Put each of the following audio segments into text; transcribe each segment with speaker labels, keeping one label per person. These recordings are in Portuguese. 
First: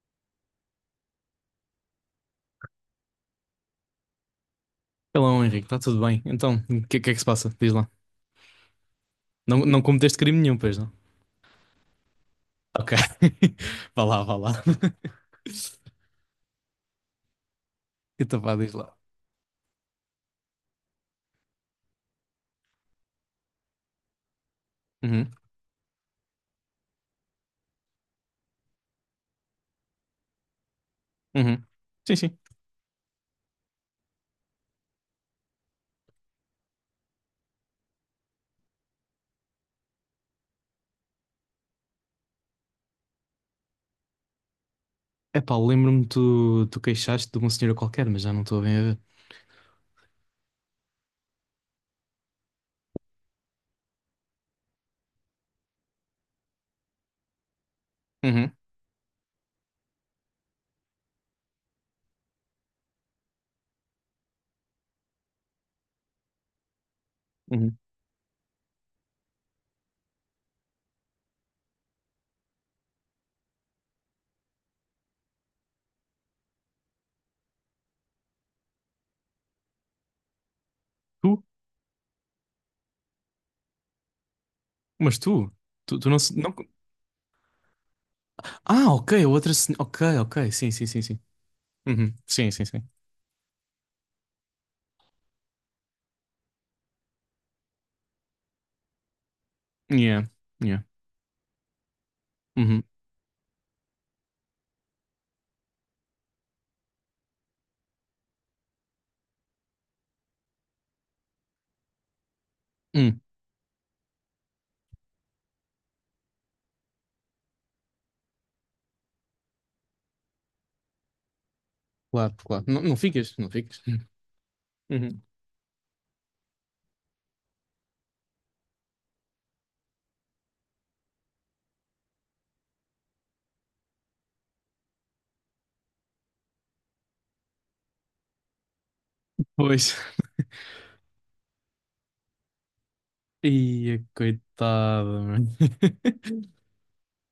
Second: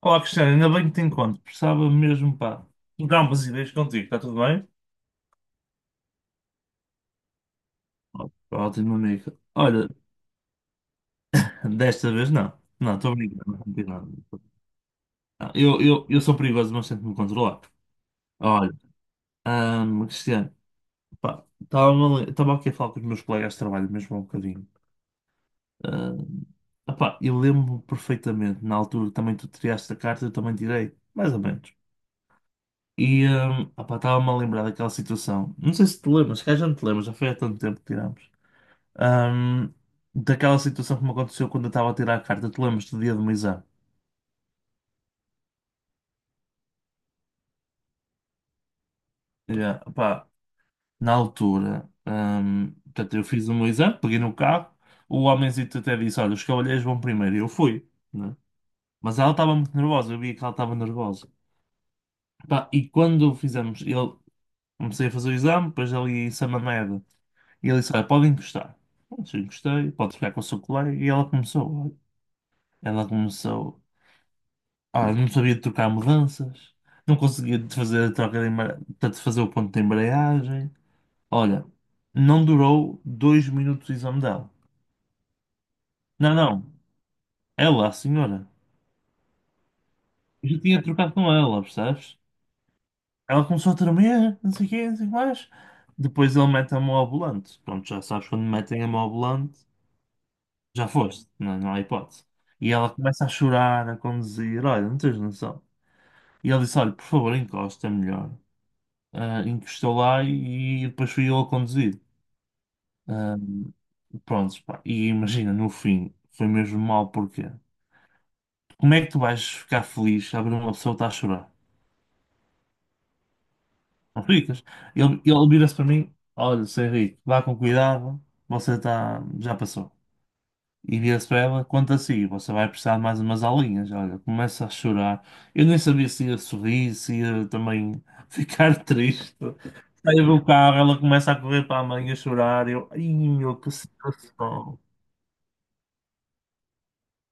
Speaker 1: Olá, Cristiano, ainda bem que te encontro. Precisava mesmo, pá, trocar umas ideias contigo. Está tudo bem?
Speaker 2: Hello, Henrique, está tudo bem? Então, o que, que é que se passa? Diz lá.
Speaker 1: Ótimo, amigo.
Speaker 2: Não, não
Speaker 1: Olha,
Speaker 2: cometeste crime nenhum, pois não?
Speaker 1: desta vez não.
Speaker 2: Ok.
Speaker 1: Não, estou brincando, não tem
Speaker 2: Vá
Speaker 1: nada.
Speaker 2: lá, vá lá.
Speaker 1: Não, Eu, eu, eu sou perigoso, mas tento me controlar.
Speaker 2: Então vá,
Speaker 1: Olha,
Speaker 2: diz lá.
Speaker 1: Cristiano, pá, estava aqui a falar com os meus colegas de trabalho mesmo há um bocadinho.
Speaker 2: Uhum,
Speaker 1: Ahm, opá, eu lembro-me perfeitamente, na altura que também tu tiraste a carta, eu também tirei, mais ou
Speaker 2: uhum.
Speaker 1: menos.
Speaker 2: Sim, sim.
Speaker 1: E opá, estava-me a lembrar daquela situação. Não sei se te lembras, se calhar já não te lembras, já foi há tanto tempo que tirámos. Ahm, daquela situação que me aconteceu quando eu estava a tirar a carta, te lembras do dia do meu exame?
Speaker 2: Epá, lembro-me tu queixaste de uma senhora qualquer, mas já não estou bem a ver.
Speaker 1: Yeah, pá, na altura, portanto, eu fiz o meu exame, peguei no carro, o homenzito até disse: "Olha, os cavalheiros vão primeiro", e eu fui, né?
Speaker 2: Uhum,
Speaker 1: Mas ela estava muito nervosa, eu via que ela estava nervosa. Pá, e quando fizemos, ele comecei a fazer o exame, depois ali em Samamed, e
Speaker 2: uhum.
Speaker 1: ele disse: "Olha, pode encostar." Pronto, eu encostei, pode ficar com o seu colega, e ela começou, olha, ela começou. Ah, não sabia trocar mudanças, não conseguia de fazer a troca de portanto, fazer o ponto de embreagem.
Speaker 2: Tu?
Speaker 1: Olha, não durou 2 minutos o exame dela.
Speaker 2: Mas tu? Tu não,
Speaker 1: Não,
Speaker 2: não.
Speaker 1: não, ela, a senhora.
Speaker 2: Ah, ok, a outra senhora. Ok, ok,
Speaker 1: Eu já
Speaker 2: sim,
Speaker 1: tinha
Speaker 2: sim, sim,
Speaker 1: trocado
Speaker 2: sim.
Speaker 1: com ela,
Speaker 2: Uhum.
Speaker 1: percebes?
Speaker 2: Sim, sim, sim.
Speaker 1: Ela começou a tremer, não sei o quê, não sei o que mais. Depois ele mete a mão ao volante. Pronto, já sabes, quando metem a mão ao volante,
Speaker 2: Yeah, yeah.
Speaker 1: já foste, não, não há hipótese. E
Speaker 2: Uhum.
Speaker 1: ela começa a chorar, a conduzir, olha, não tens noção. E ele disse: "Olha, por favor, encosta, é melhor." Em lá e depois fui eu a conduzir.
Speaker 2: Hum,
Speaker 1: Ah, pronto, pá. E imagina, no fim, foi mesmo mal, porque como é que tu vais ficar feliz a ver uma pessoa que está a chorar?
Speaker 2: Claro, claro. Não, não ficas, não ficas.
Speaker 1: Não ficas? Ele,
Speaker 2: Uhum.
Speaker 1: ele vira-se para mim: "Olha, seu Henrique, vá com cuidado, você está, já passou." E vira-se para ela, conta assim: "Você vai precisar de mais umas aulinhas." Olha, começa a chorar. Eu nem sabia se ia sorrir, se ia também ficar triste.
Speaker 2: Pois.
Speaker 1: Saio do carro, ela começa a correr para a mãe a chorar. Eu, ai meu, que
Speaker 2: Ia,
Speaker 1: situação.
Speaker 2: coitado, mano.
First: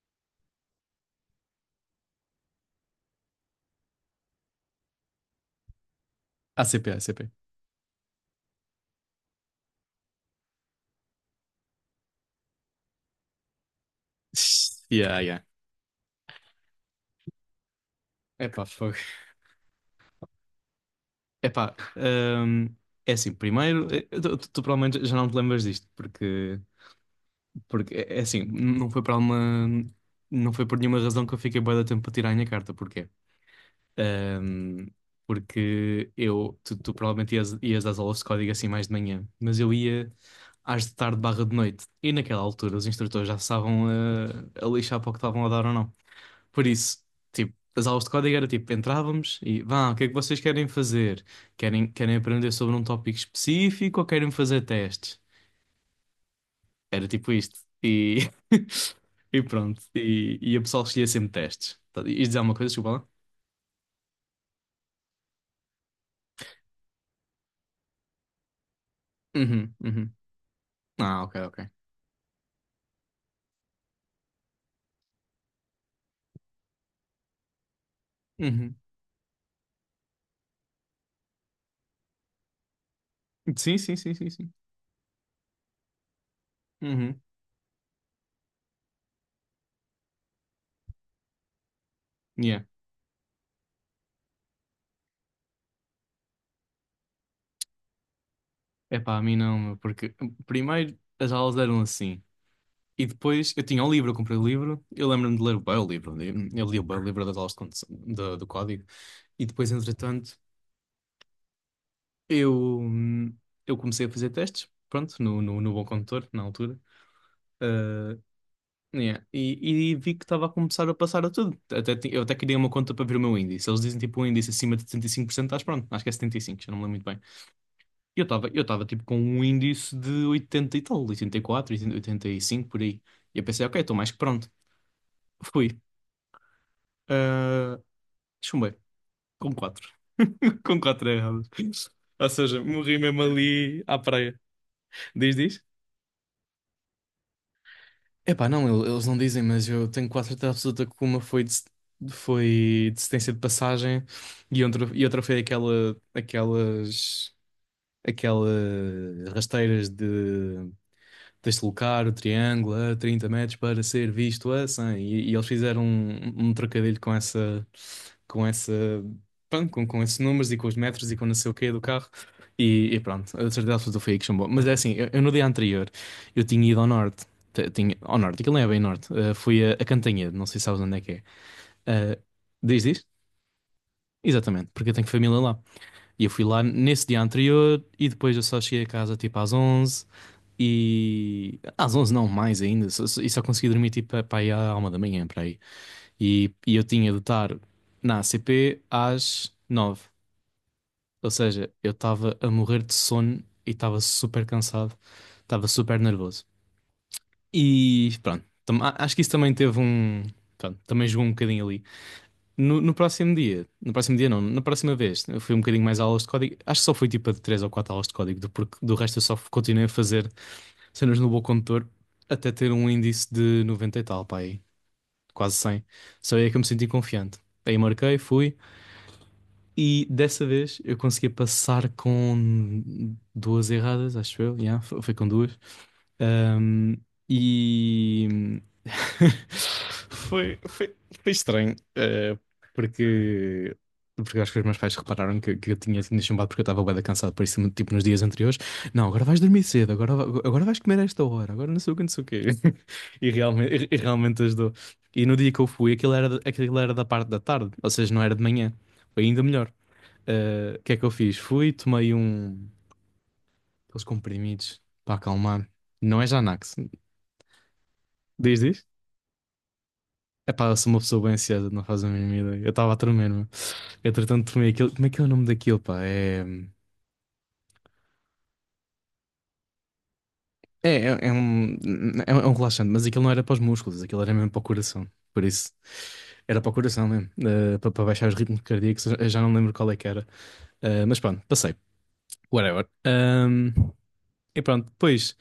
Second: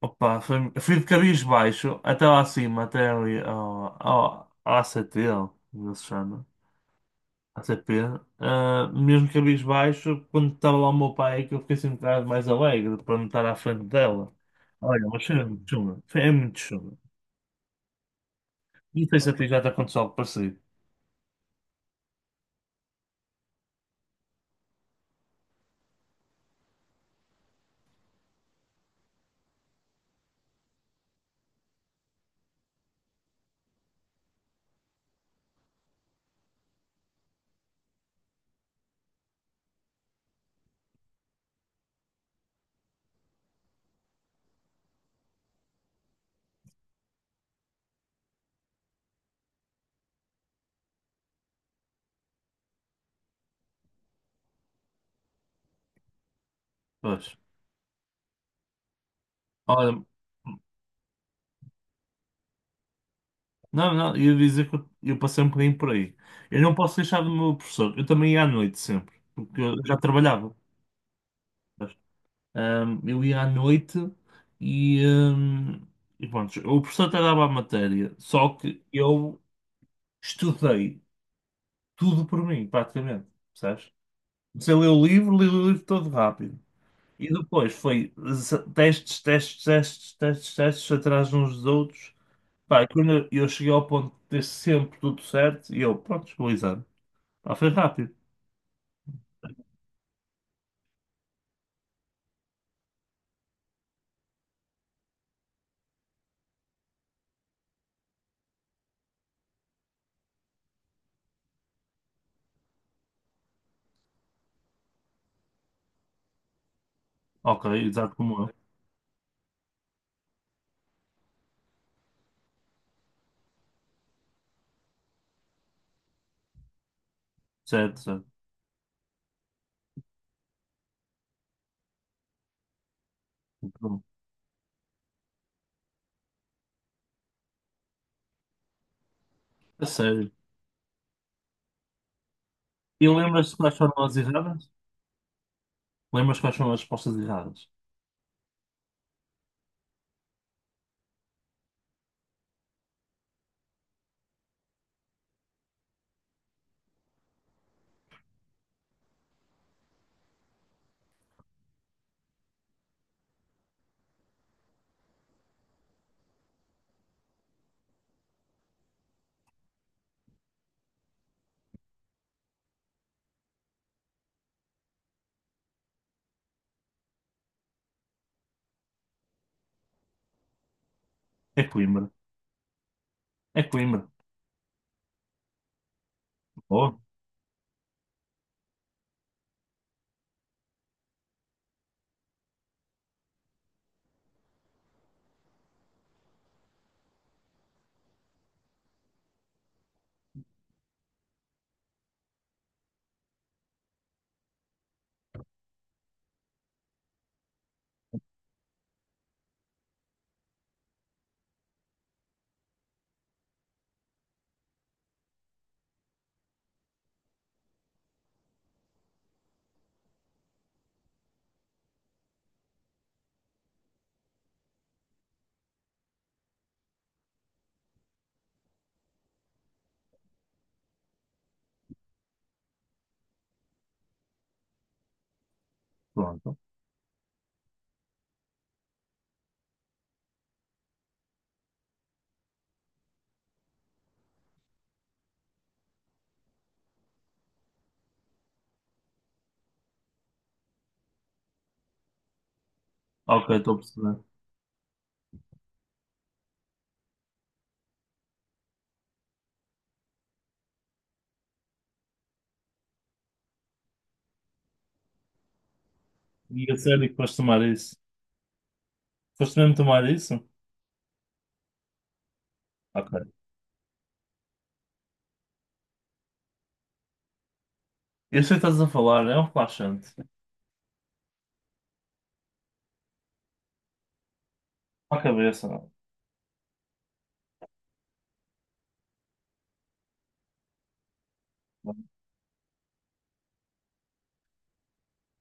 Speaker 1: Opa, fui de cabisbaixo até lá acima, até ali ao ACT, como ele se chama.
Speaker 2: ACP, ACP.
Speaker 1: ATP. Ah, mesmo cabisbaixo, quando estava lá o meu pai, é que eu fiquei assim um bocado mais alegre para não estar à frente dela. Olha,
Speaker 2: Yeah,
Speaker 1: mas foi
Speaker 2: yeah.
Speaker 1: muito chunga. É muito chunga.
Speaker 2: Epá, fogo.
Speaker 1: Não sei se a ti já te aconteceu algo parecido.
Speaker 2: Epá, é assim, primeiro, tu provavelmente já não te lembras disto, porque, porque é assim, não foi para uma, não foi por nenhuma razão que eu fiquei bué de tempo para tirar a minha carta, porquê? Hum, porque eu, tu provavelmente ias às aulas de código assim mais de manhã, mas eu ia às de tarde barra de noite, e naquela altura os instrutores já estavam a lixar para o que estavam a dar ou não. Por isso, tipo, as aulas de código era tipo, entrávamos e vá, o que é que vocês querem fazer? Querem aprender sobre um tópico específico ou querem fazer testes? Era
Speaker 1: Pois.
Speaker 2: tipo isto. E pronto.
Speaker 1: Olha,
Speaker 2: E o pessoal escolhia sempre testes. Ias dizer alguma coisa, desculpa lá?
Speaker 1: não, não, ia dizer que eu passei um bocadinho por aí. Eu não posso deixar do meu professor. Eu também ia à noite sempre, porque
Speaker 2: Uhum,
Speaker 1: eu já
Speaker 2: uhum.
Speaker 1: trabalhava.
Speaker 2: Ah, ok, ok.
Speaker 1: Pois. Eu ia à noite e, ahm, e pronto, o professor até dava a matéria, só
Speaker 2: Uhum.
Speaker 1: que eu estudei tudo por mim, praticamente,
Speaker 2: Sim,
Speaker 1: percebes?
Speaker 2: sim, sim, sim, sim.
Speaker 1: Comecei a ler o livro, li o livro todo rápido.
Speaker 2: Uhum.
Speaker 1: E depois foi testes, testes, testes, testes, testes atrás uns dos outros.
Speaker 2: Yeah.
Speaker 1: Pá, e quando eu cheguei ao ponto de ter sempre tudo certo, e eu, pronto, vou exame. Pá, foi rápido.
Speaker 2: Epá, a mim não, meu, porque primeiro as aulas eram assim. E depois eu tinha o livro, eu comprei o livro. Eu lembro-me de ler bem o livro. Eu li o bem o livro das aulas de do código. E depois, entretanto, eu, hum, eu comecei a fazer testes, pronto, no Bom Condutor, na altura.
Speaker 1: Ok, exato como eu.
Speaker 2: Ah, yeah. E vi que estava a começar a passar a tudo. Eu até criei uma conta para ver o meu índice. Eles dizem tipo um índice acima de 75%, estás pronto, acho que é 75%, já não me lembro muito bem.
Speaker 1: Certo,
Speaker 2: E eu
Speaker 1: certo.
Speaker 2: estava eu estava tipo com um índice de 80 e tal, 84, 80, 85, por aí. E eu pensei,
Speaker 1: Muito
Speaker 2: ok, estou
Speaker 1: bom.
Speaker 2: mais que pronto. Fui. Ah, chumbei, com
Speaker 1: A
Speaker 2: 4
Speaker 1: sério.
Speaker 2: com 4 errados. Ou seja, morri
Speaker 1: E
Speaker 2: mesmo
Speaker 1: lembras-te quais
Speaker 2: ali à
Speaker 1: foram as
Speaker 2: praia.
Speaker 1: erradas?
Speaker 2: Diz, diz?
Speaker 1: Lembras quais foram as respostas erradas?
Speaker 2: Epá, não, eles não dizem, mas eu tenho quase certeza absoluta que uma foi de, foi assistência de passagem e outra foi aquela, aquelas rasteiras de deslocar o triângulo a 30 metros para ser visto a 100. E eles fizeram um trocadilho com essa com essa, pronto, com esses números e com os metros e com não sei o quê do carro. E pronto, a certeza absoluta foi aí que chumbou. Mas é assim, eu no dia anterior, eu tinha ido ao norte. Tinha, ao norte, aquilo não é bem norte. Fui a, Cantanhede, não sei se sabes onde é que é.
Speaker 1: É Coimbra.
Speaker 2: Eh, diz, diz?
Speaker 1: É Coimbra.
Speaker 2: Exatamente, porque eu tenho família lá. E eu fui lá
Speaker 1: Boa.
Speaker 2: nesse dia anterior e depois eu só cheguei a casa tipo às 11 Às 11 não, mais ainda. Só consegui dormir tipo para aí à uma da manhã, para aí. E eu tinha de estar na ACP às 9. Ou seja, eu estava a morrer de sono e estava super cansado, estava super nervoso. E pronto, acho que isso também teve um. Pronto, também jogou um bocadinho ali. No próximo dia, no próximo dia não, na próxima vez, eu fui um bocadinho mais a aulas de código. Acho que só fui tipo a de 3 ou 4 aulas de código, porque do resto eu só continuei a fazer cenas no Bom Condutor até ter um índice de 90 e tal, pá, aí, quase 100. Só aí é que eu me senti confiante. Aí marquei, fui. E dessa vez eu consegui passar com duas erradas, acho eu. Yeah, foi com duas.
Speaker 1: Pronto.
Speaker 2: Ahm, e foi, foi, foi estranho, porque, porque acho que os meus pais repararam que eu tinha sido chumbado porque eu estava bué da cansado, por isso, tipo, nos dias anteriores, não, agora vais dormir cedo, agora, agora vais comer a esta hora, agora não sei o que, não sei o quê. E
Speaker 1: Ok, estou a
Speaker 2: realmente, e
Speaker 1: perceber.
Speaker 2: realmente ajudou. E no dia que eu fui, aquilo era, da parte da tarde, ou seja, não era de manhã, foi ainda melhor. O que é que eu fiz? Fui, tomei aqueles comprimidos para acalmar. Não é
Speaker 1: E
Speaker 2: Xanax.
Speaker 1: a sério que foste tomar isso?
Speaker 2: Diz, diz?
Speaker 1: Foste mesmo tomar isso?
Speaker 2: É pá, eu sou uma pessoa bem ansiosa, não faz a mínima ideia. Eu estava a
Speaker 1: Ok.
Speaker 2: tremer-me. Entretanto, tomei aquilo. Como é que é o nome daquilo, pá? É.
Speaker 1: Eu sei o que estás a falar, é um relaxante.
Speaker 2: É, é, é um, é um relaxante, mas aquilo não era para os músculos, aquilo era mesmo para o coração.
Speaker 1: Para a
Speaker 2: Por isso,
Speaker 1: cabeça.
Speaker 2: era para o coração mesmo, para baixar os ritmos cardíacos. Eu já não lembro qual é que era. Mas pronto, passei. Whatever. E pronto, depois,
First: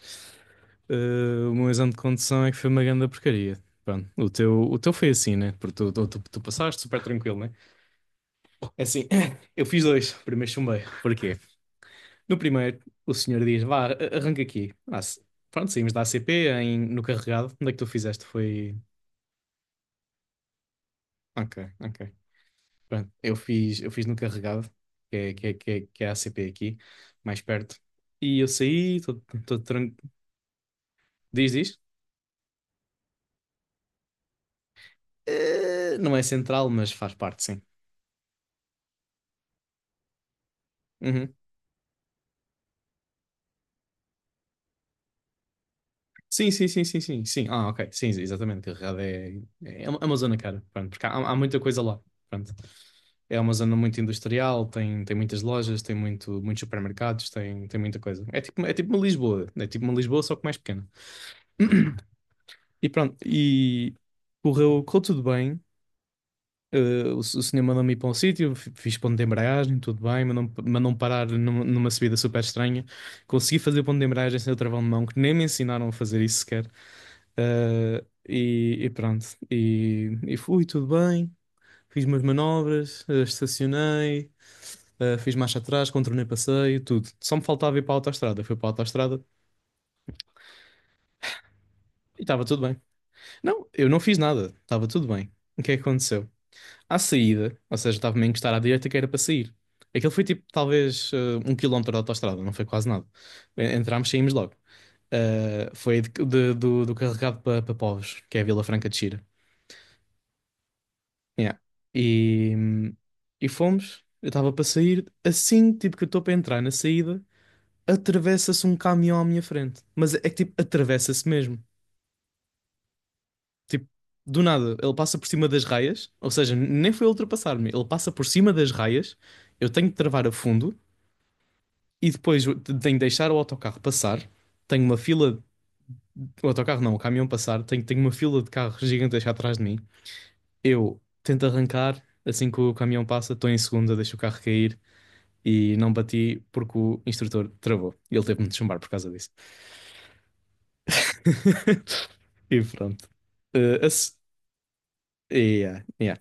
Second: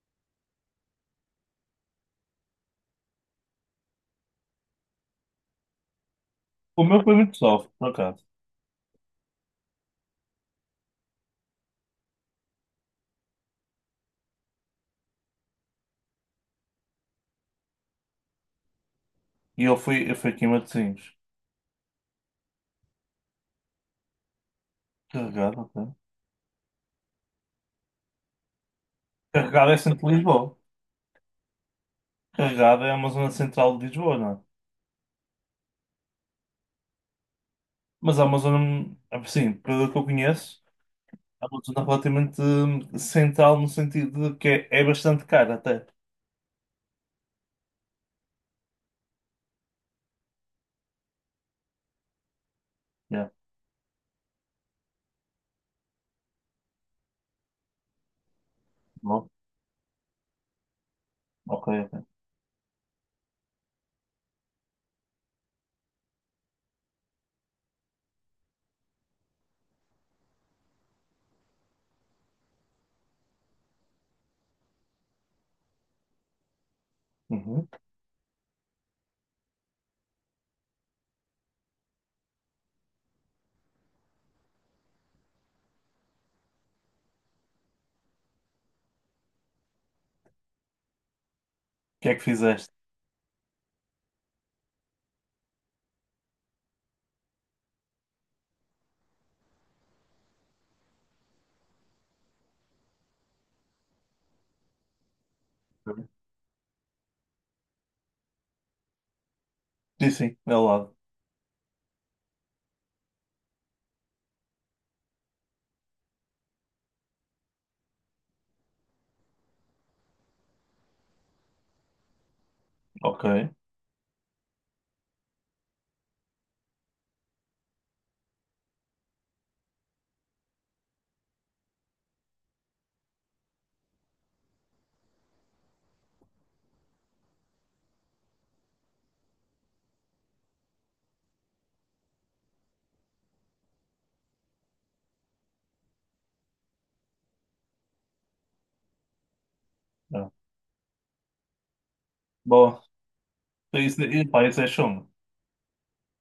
Speaker 2: eh, o meu exame de condução é que foi uma grande porcaria. Pronto, o teu foi assim, né? Porque tu passaste
Speaker 1: O
Speaker 2: super
Speaker 1: meu foi muito
Speaker 2: tranquilo, né?
Speaker 1: soft, por acaso.
Speaker 2: É assim, eu fiz dois, o primeiro chumbei. Porquê? No primeiro, o senhor diz, vá, arranca aqui. Ah, pronto, saímos da ACP no Carregado. Onde é que tu fizeste?
Speaker 1: E eu fui aqui em Matosinhos.
Speaker 2: Ok, ok. Pronto, eu fiz no Carregado, que é, que é,
Speaker 1: Carregado,
Speaker 2: que é,
Speaker 1: ok.
Speaker 2: que é a ACP aqui, mais perto. E eu saí, todo todo
Speaker 1: Carregado é
Speaker 2: tran-
Speaker 1: centro de Lisboa.
Speaker 2: Diz, diz?
Speaker 1: Carregado é uma zona central de Lisboa, não é?
Speaker 2: Não é central, mas faz parte, sim.
Speaker 1: Mas é uma zona, assim, pelo que eu conheço,
Speaker 2: Uhum.
Speaker 1: é uma zona relativamente central no sentido de que é, é bastante cara até.
Speaker 2: Sim, sim, sim, sim, sim, sim. Ah, ok. Sim, exatamente. Carregado é, é, é, uma é uma zona cara. Pronto, porque há muita coisa lá. Pronto.
Speaker 1: Yeah.
Speaker 2: É uma zona muito industrial, tem muitas lojas, tem muitos supermercados, tem muita coisa. É tipo uma
Speaker 1: Bom,
Speaker 2: Lisboa, é tipo uma Lisboa, só que mais pequena.
Speaker 1: ok, ok.
Speaker 2: E pronto, e correu tudo bem. O senhor mandou-me ir para um sítio, fiz ponto de embreagem, tudo bem, mandou-me mandou parar numa subida super estranha. Consegui fazer ponto de embreagem sem o travão de mão, que nem me ensinaram a fazer isso sequer.
Speaker 1: Uhum. O
Speaker 2: Ah, e pronto. E fui, tudo bem. Fiz umas manobras, estacionei, fiz marcha atrás, contornei passeio, tudo. Só me faltava ir para a autoestrada. Fui para a autoestrada
Speaker 1: que é
Speaker 2: e
Speaker 1: que
Speaker 2: estava tudo
Speaker 1: fizeste?
Speaker 2: bem. Não, eu não fiz nada. Estava tudo bem. O que é que aconteceu? À saída, ou seja, estava-me a encostar à direita que era para sair. Aquilo foi tipo talvez um quilómetro da autoestrada, não foi quase nada. Entramos, saímos logo. Ah, foi do Carregado para Povos, que é a Vila Franca de Xira.
Speaker 1: Sim, sim, é ao lado.
Speaker 2: Yeah. E, e fomos. Eu estava para sair. Assim, tipo, que eu estou para entrar na saída, atravessa-se um caminhão à minha frente. Mas é que, tipo, atravessa-se mesmo.
Speaker 1: Ok.
Speaker 2: Tipo, do nada, ele passa por cima das raias. Ou seja, nem foi ultrapassar-me. Ele passa por cima das raias. Eu tenho que travar a fundo. E depois eu tenho que deixar o autocarro passar. Tenho uma fila. O autocarro não, o caminhão passar. Tenho uma fila de carros gigantesca atrás de mim. Eu tento arrancar. Assim que o caminhão passa, estou em segunda, deixo o carro cair. E não bati porque o instrutor travou. E ele teve-me de chumbar por causa disso.
Speaker 1: Yeah.
Speaker 2: E
Speaker 1: Bom,
Speaker 2: pronto. Eh, a
Speaker 1: isso,
Speaker 2: s-
Speaker 1: e, pá, isso é chumbo.
Speaker 2: yeah, yeah.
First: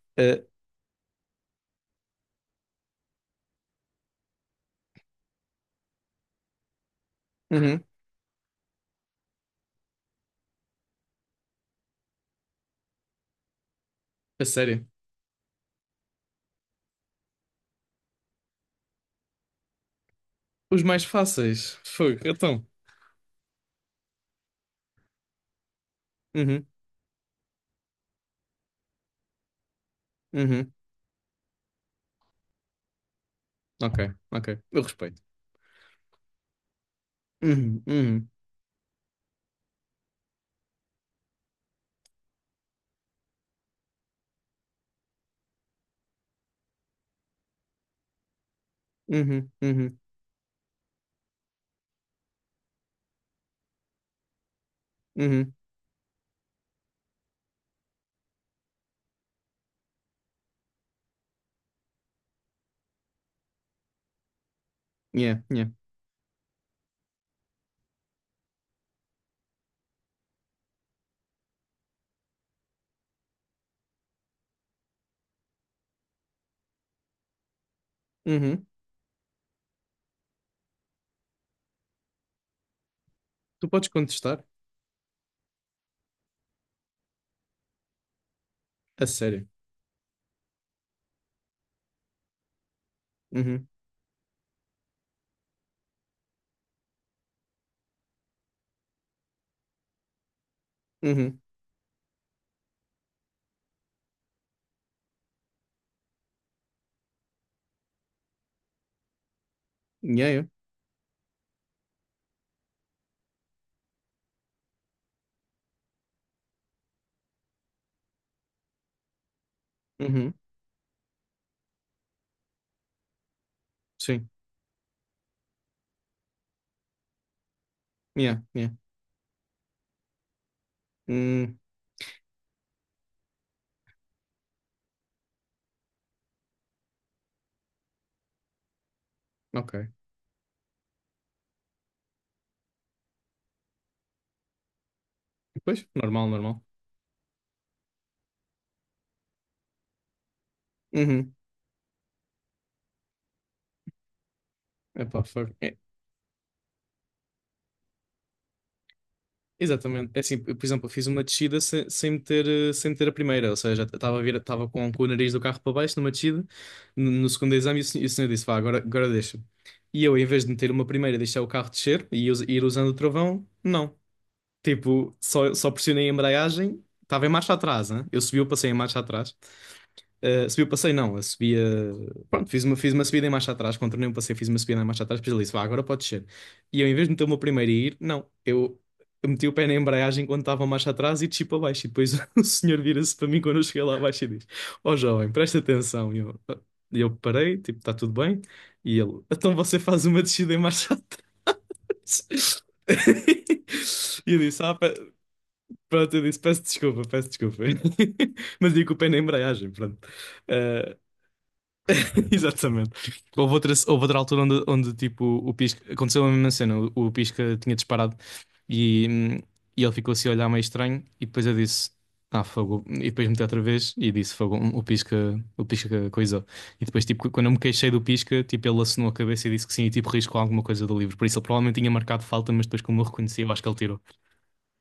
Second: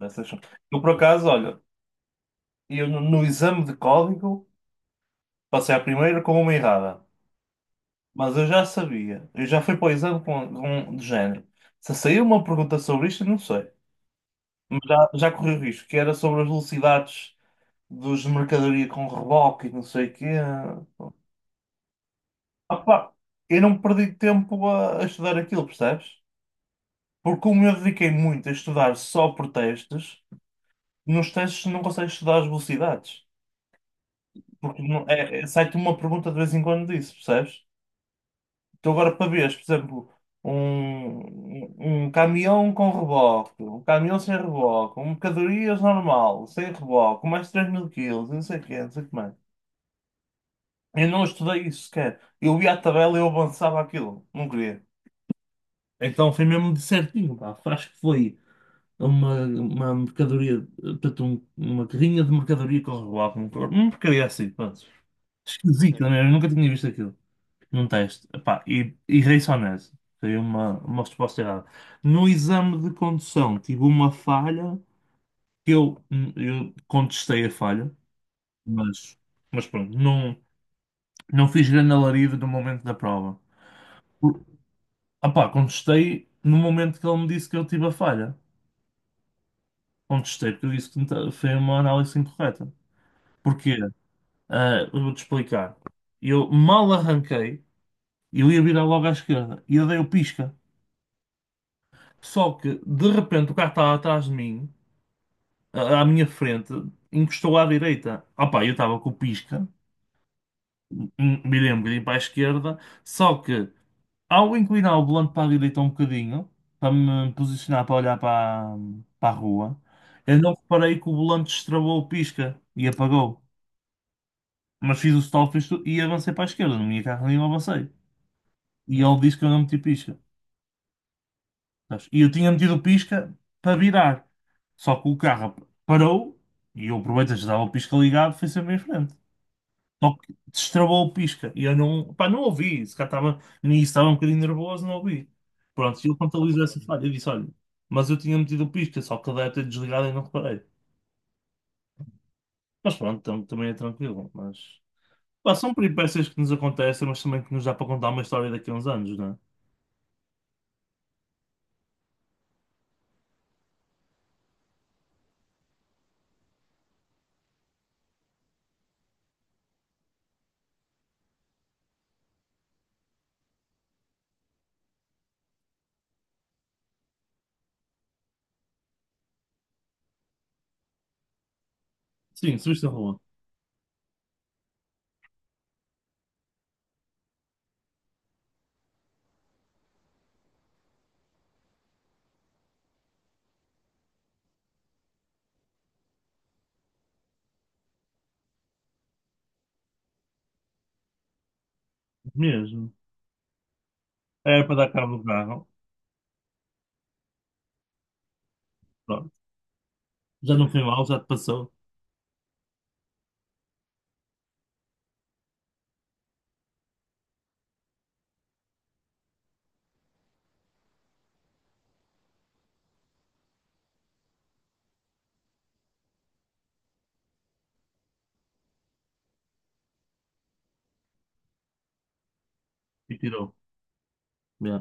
Speaker 1: Isso é
Speaker 2: Eh,
Speaker 1: chumbo. Eu, por acaso, olha, e eu, no, no exame de código, passei à primeira com uma errada.
Speaker 2: uhum.
Speaker 1: Mas eu já sabia. Eu já fui para o exame com, de género. Se saiu uma pergunta sobre isto, eu não sei.
Speaker 2: A
Speaker 1: Mas
Speaker 2: sério.
Speaker 1: já, já corri o risco, que era sobre as velocidades dos de mercadoria com reboque e não sei o quê.
Speaker 2: Os mais fáceis. Fogo, então.
Speaker 1: Opa, eu não perdi tempo a estudar aquilo, percebes?
Speaker 2: Uhum,
Speaker 1: Porque como eu dediquei muito a estudar só por testes,
Speaker 2: uhum.
Speaker 1: nos testes não consegues estudar as velocidades.
Speaker 2: Ok, ok. Eu
Speaker 1: Porque não-
Speaker 2: respeito.
Speaker 1: é, é- sai-te uma pergunta de vez em quando disso, percebes?
Speaker 2: Uhum, uhum,
Speaker 1: Tu agora para veres, por exemplo, um, um caminhão com reboque, um caminhão sem reboque, um mercadorias normal, sem reboque, mais 3000 quilos, não sei o quê, não sei o que mais.
Speaker 2: uhum, uhum,
Speaker 1: Eu não estudei isso sequer. Eu via a tabela e eu avançava aquilo, não queria.
Speaker 2: uhum,
Speaker 1: Então foi mesmo de certinho, pá. Acho que foi uma mercadoria, portanto, um- uma carrinha de mercadoria com reboque, um porcaria assim, pronto.
Speaker 2: yeah, yeah,
Speaker 1: Esquisito, não é? Eu nunca tinha visto aquilo num teste. Epá, e errei só nessa. Foi uma resposta errada. No exame de condução, tive uma falha que eu contestei a falha,
Speaker 2: uhum.
Speaker 1: mas, mas pronto, não, não fiz grande alarido no momento da prova.
Speaker 2: Tu podes
Speaker 1: Por-
Speaker 2: contestar?
Speaker 1: Epá, contestei no momento que ele me disse que eu tive a falha.
Speaker 2: A sério.
Speaker 1: Contestei porque eu disse que não ta- foi uma análise incorreta.
Speaker 2: Uhum,
Speaker 1: Porquê? Ah, eu vou-te explicar. Eu mal arranquei, eu ia virar logo à esquerda e eu dei o pisca.
Speaker 2: uhum,
Speaker 1: Só que, de repente, o carro estava atrás de mim, à minha frente, encostou à direita. Opa, eu estava com o pisca,
Speaker 2: yeah, yeah,
Speaker 1: virei um bocadinho para a esquerda, só que, ao inclinar o volante para a direita um bocadinho, para me posicionar para olhar para, para a rua,
Speaker 2: uhum,
Speaker 1: eu não reparei que o volante destravou o pisca e apagou.
Speaker 2: sim,
Speaker 1: Mas fiz o stop, fiz tudo, e avancei para a esquerda, no meu carro nenhum avancei.
Speaker 2: yeah, yeah,
Speaker 1: E ele disse que eu não meti pisca.
Speaker 2: uhum.
Speaker 1: Sabes? E eu tinha metido o pisca para virar. Só que o carro parou e eu aproveitei, já dava o pisca ligado, fui sempre em frente.
Speaker 2: Ok.
Speaker 1: Só que destravou o pisca e eu não, pá, não ouvi. Se cá estava nisso, estava um bocadinho nervoso, não ouvi.
Speaker 2: Depois?
Speaker 1: Pronto, e ele
Speaker 2: Normal, normal.
Speaker 1: contabilizou essa falha. Eu disse: "Olha, mas eu tinha metido o pisca, só que ele deve ter desligado e não reparei."
Speaker 2: Uhum.
Speaker 1: Mas pronto, também é tranquilo. Mas
Speaker 2: Epá, fogo.
Speaker 1: pá, são peripécias que nos acontecem, mas também que nos dá para contar uma história daqui a uns anos, não é?
Speaker 2: Exatamente. É assim, eu, por exemplo, eu fiz uma descida sem meter a primeira, ou seja, estava a vir, estava com o nariz do carro para baixo numa descida, no segundo exame, e o senhor disse, vá, agora deixa. E eu, em vez de meter uma primeira, deixar o carro descer e ir usando o travão, não. Tipo, só pressionei a embreagem, estava em marcha atrás, hein? Eu subi, eu passei em marcha atrás. Subi o passeio, não, eu subia. Pronto,
Speaker 1: Sim,
Speaker 2: fiz uma,
Speaker 1: subiste a
Speaker 2: fiz uma
Speaker 1: rua.
Speaker 2: subida em marcha atrás, contornei um passeio, fiz uma subida em marcha atrás, depois ele disse, vá, agora pode descer. E eu, em vez de meter o meu primeiro a ir, não, eu meti o pé na embreagem quando estava a marcha atrás e desci para baixo. E depois o senhor vira-se para mim quando eu cheguei lá abaixo e diz: Ó jovem, presta atenção. E eu, "Ah." E eu parei, tipo, está tudo bem. E ele, então você faz uma descida em marcha atrás.
Speaker 1: Mesmo.
Speaker 2: E eu disse,
Speaker 1: Era para dar cabo do carro.
Speaker 2: pronto, eu disse, peço desculpa, peço desculpa. Mas digo o pé na
Speaker 1: Pronto.
Speaker 2: embreagem, pronto.
Speaker 1: Já não foi
Speaker 2: Eh,
Speaker 1: mal, já te passou
Speaker 2: Exatamente. Houve outra altura onde tipo, o Pisca. Aconteceu a mesma cena. O Pisca tinha disparado e, hum, e ele ficou assim a olhar meio estranho. E depois eu disse: Ah, fogo. E depois meti outra vez e disse: Fogo, o Pisca coisou. E depois, tipo, quando eu me queixei do Pisca, tipo, ele assinou a cabeça e disse que sim. E tipo, riscou alguma coisa do livro. Por isso, ele provavelmente tinha marcado falta, mas depois, como eu
Speaker 1: e
Speaker 2: reconheci, eu
Speaker 1: tirou.
Speaker 2: acho que ele tirou.
Speaker 1: Yeah.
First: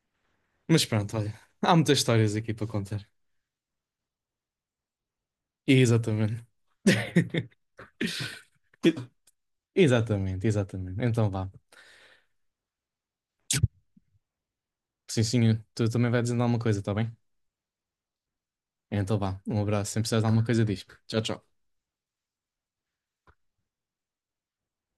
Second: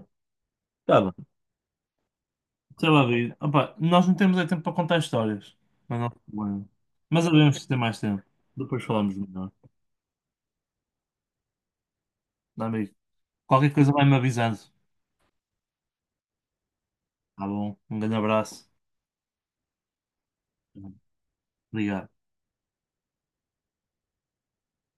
Speaker 2: Mas
Speaker 1: Tá bem.
Speaker 2: pronto, olha. Há muitas histórias aqui para
Speaker 1: Sei lá,
Speaker 2: contar.
Speaker 1: David. Opa, nós não temos é tempo para contar histórias. Mas não tem
Speaker 2: Exatamente.
Speaker 1: problema. Mas devemos ter mais tempo. Depois falamos melhor.
Speaker 2: Exatamente, exatamente. Então vá.
Speaker 1: Dá, amigo, qualquer coisa vai-me avisando.
Speaker 2: Sim, sim, tu também vai dizendo alguma coisa, tá bem?
Speaker 1: Tá bom. Um grande abraço.
Speaker 2: Então vá, um abraço. Sempre precisas de alguma coisa, diz. Tchau, tchau.
Speaker 1: Obrigado.